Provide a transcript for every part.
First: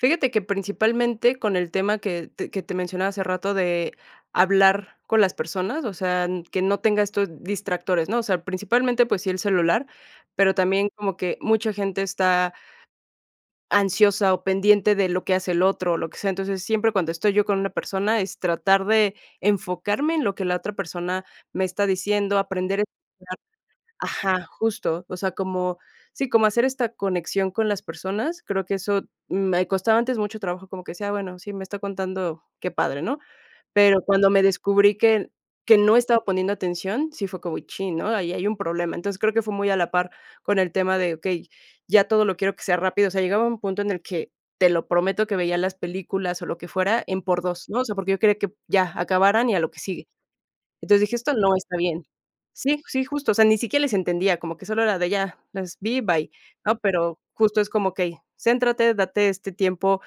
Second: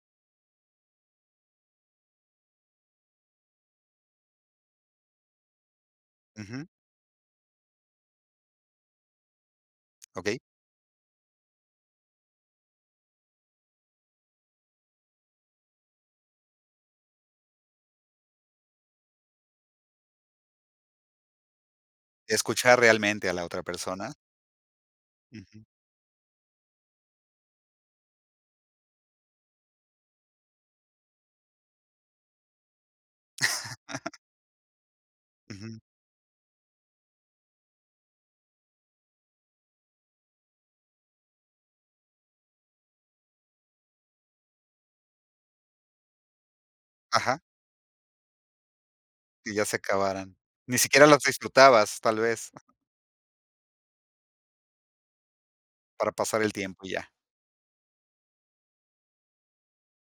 Fíjate que principalmente con el tema que te que te mencionaba hace rato de hablar con las personas, o sea n que Ujú. no tenga estos distractores, ¿no? O sea, principalmente, pues sí el celular, Okey. pero también como que mucha gente está ansiosa o pendiente de lo que hace el otro o lo que sea. Entonces, siempre cuando estoy yo con una persona, es tratar de enfocarme en lo que la otra persona me está diciendo, Escuchar aprender a realmente a la otra persona. ajá, justo. O sea, Ujú. como sí, como hacer esta conexión con las personas, creo que eso me costaba antes mucho trabajo, como que decía, bueno, sí, me está contando, qué padre, ¿no? Pero cuando me descubrí que que Ujú. no estaba poniendo atención, sí fue como, chin, ¿no? Ahí hay un problema. Entonces, creo que fue muy a la par con el tema de, okey, ya todo lo quiero que sea rápido, o sea, llegaba un punto en el que te lo prometo que veía las películas o lo que fuera en Ajá. por dos, ¿no? O sea, porque yo quería que ya acabaran y Y a ya lo se que sigue. acabaran. Ni Entonces, siquiera dije: las "Esto no está disfrutabas, bien—". tal vez. Sí, sí, justo, o sea, ni siquiera les entendía, como que solo era de ya, las vi, Para bye, pasar el ¿no? tiempo y ya. Pero justo es como que y céntrate, date este tiempo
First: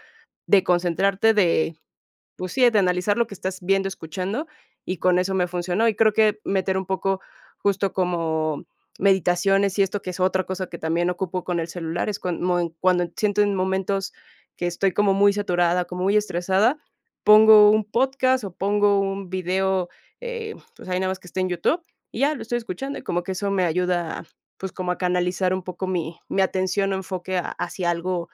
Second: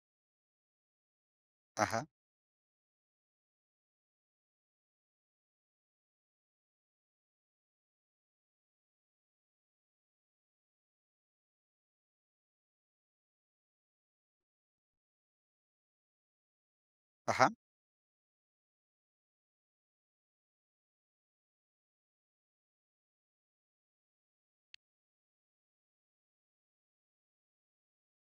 de concentrarte, de, Ajá. pues sí, de analizar lo que estás viendo, escuchando, y con eso me funcionó. Y creo que meter un poco justo como meditaciones y esto, que es otra cosa que también ocupo con el celular, es cuan moe cuando siento en momentos que estoy como muy saturada, como muy estresada, Ajá. pongo un podcast o pongo un video, eh, pues ahí nada más que esté en YouTube y ya, lo estoy escuchando, y como que eso me ayuda, pues, como a canalizar un poco mi mi atención o enfoque ha hacia algo,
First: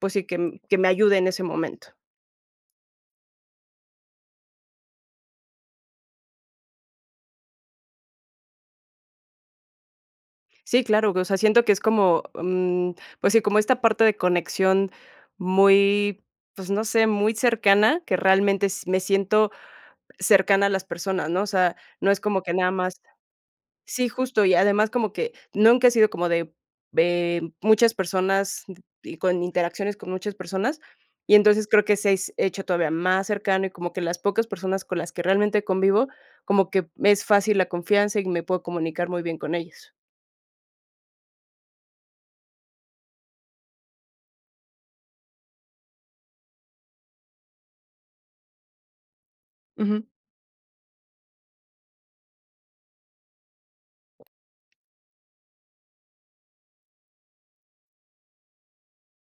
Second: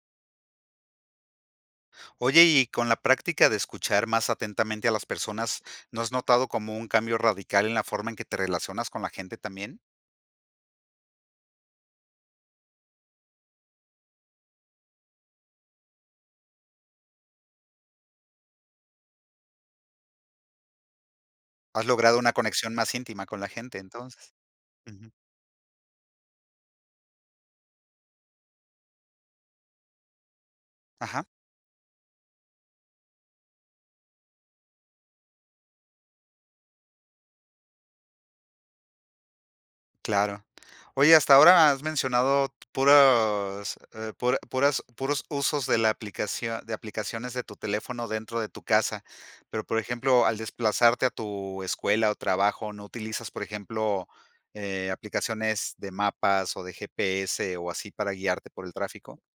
pues sí, que m que me ayude en ese momento. Oye, y y con la práctica de escuchar más atentamente a las personas, ¿no has notado como un cambio radical en la forma en que te relacionas con la gente también? Sí, claro, o sea, siento que es como, mm, pues sí, como esta parte de conexión muy, pues no sé, muy cercana, que realmente s me siento cercana a las personas, ¿no? O sea, Has no logrado es una como que nada conexión más más íntima con la gente, sí, entonces. justo, y además Ujú. como que nunca he sido como de ve m muchas personas y con interacciones con muchas personas, Ajá. y entonces creo que se s hecho todavía más cercano y como que las pocas personas con las que realmente convivo, como que me es fácil la confianza y me puedo comunicar muy bien con ellos. Claro. Oye, hasta ahora has mencionado puros eh, pura puras puros usos de la aplicación de aplicaciones de tu teléfono dentro de tu casa. Pero, por Ujú. ejemplo, al desplazarte a tu escuela o trabajo, ¿no utilizas, por ejemplo, eh, aplicaciones de mapas o de GPS o así para guiarte por el tráfico?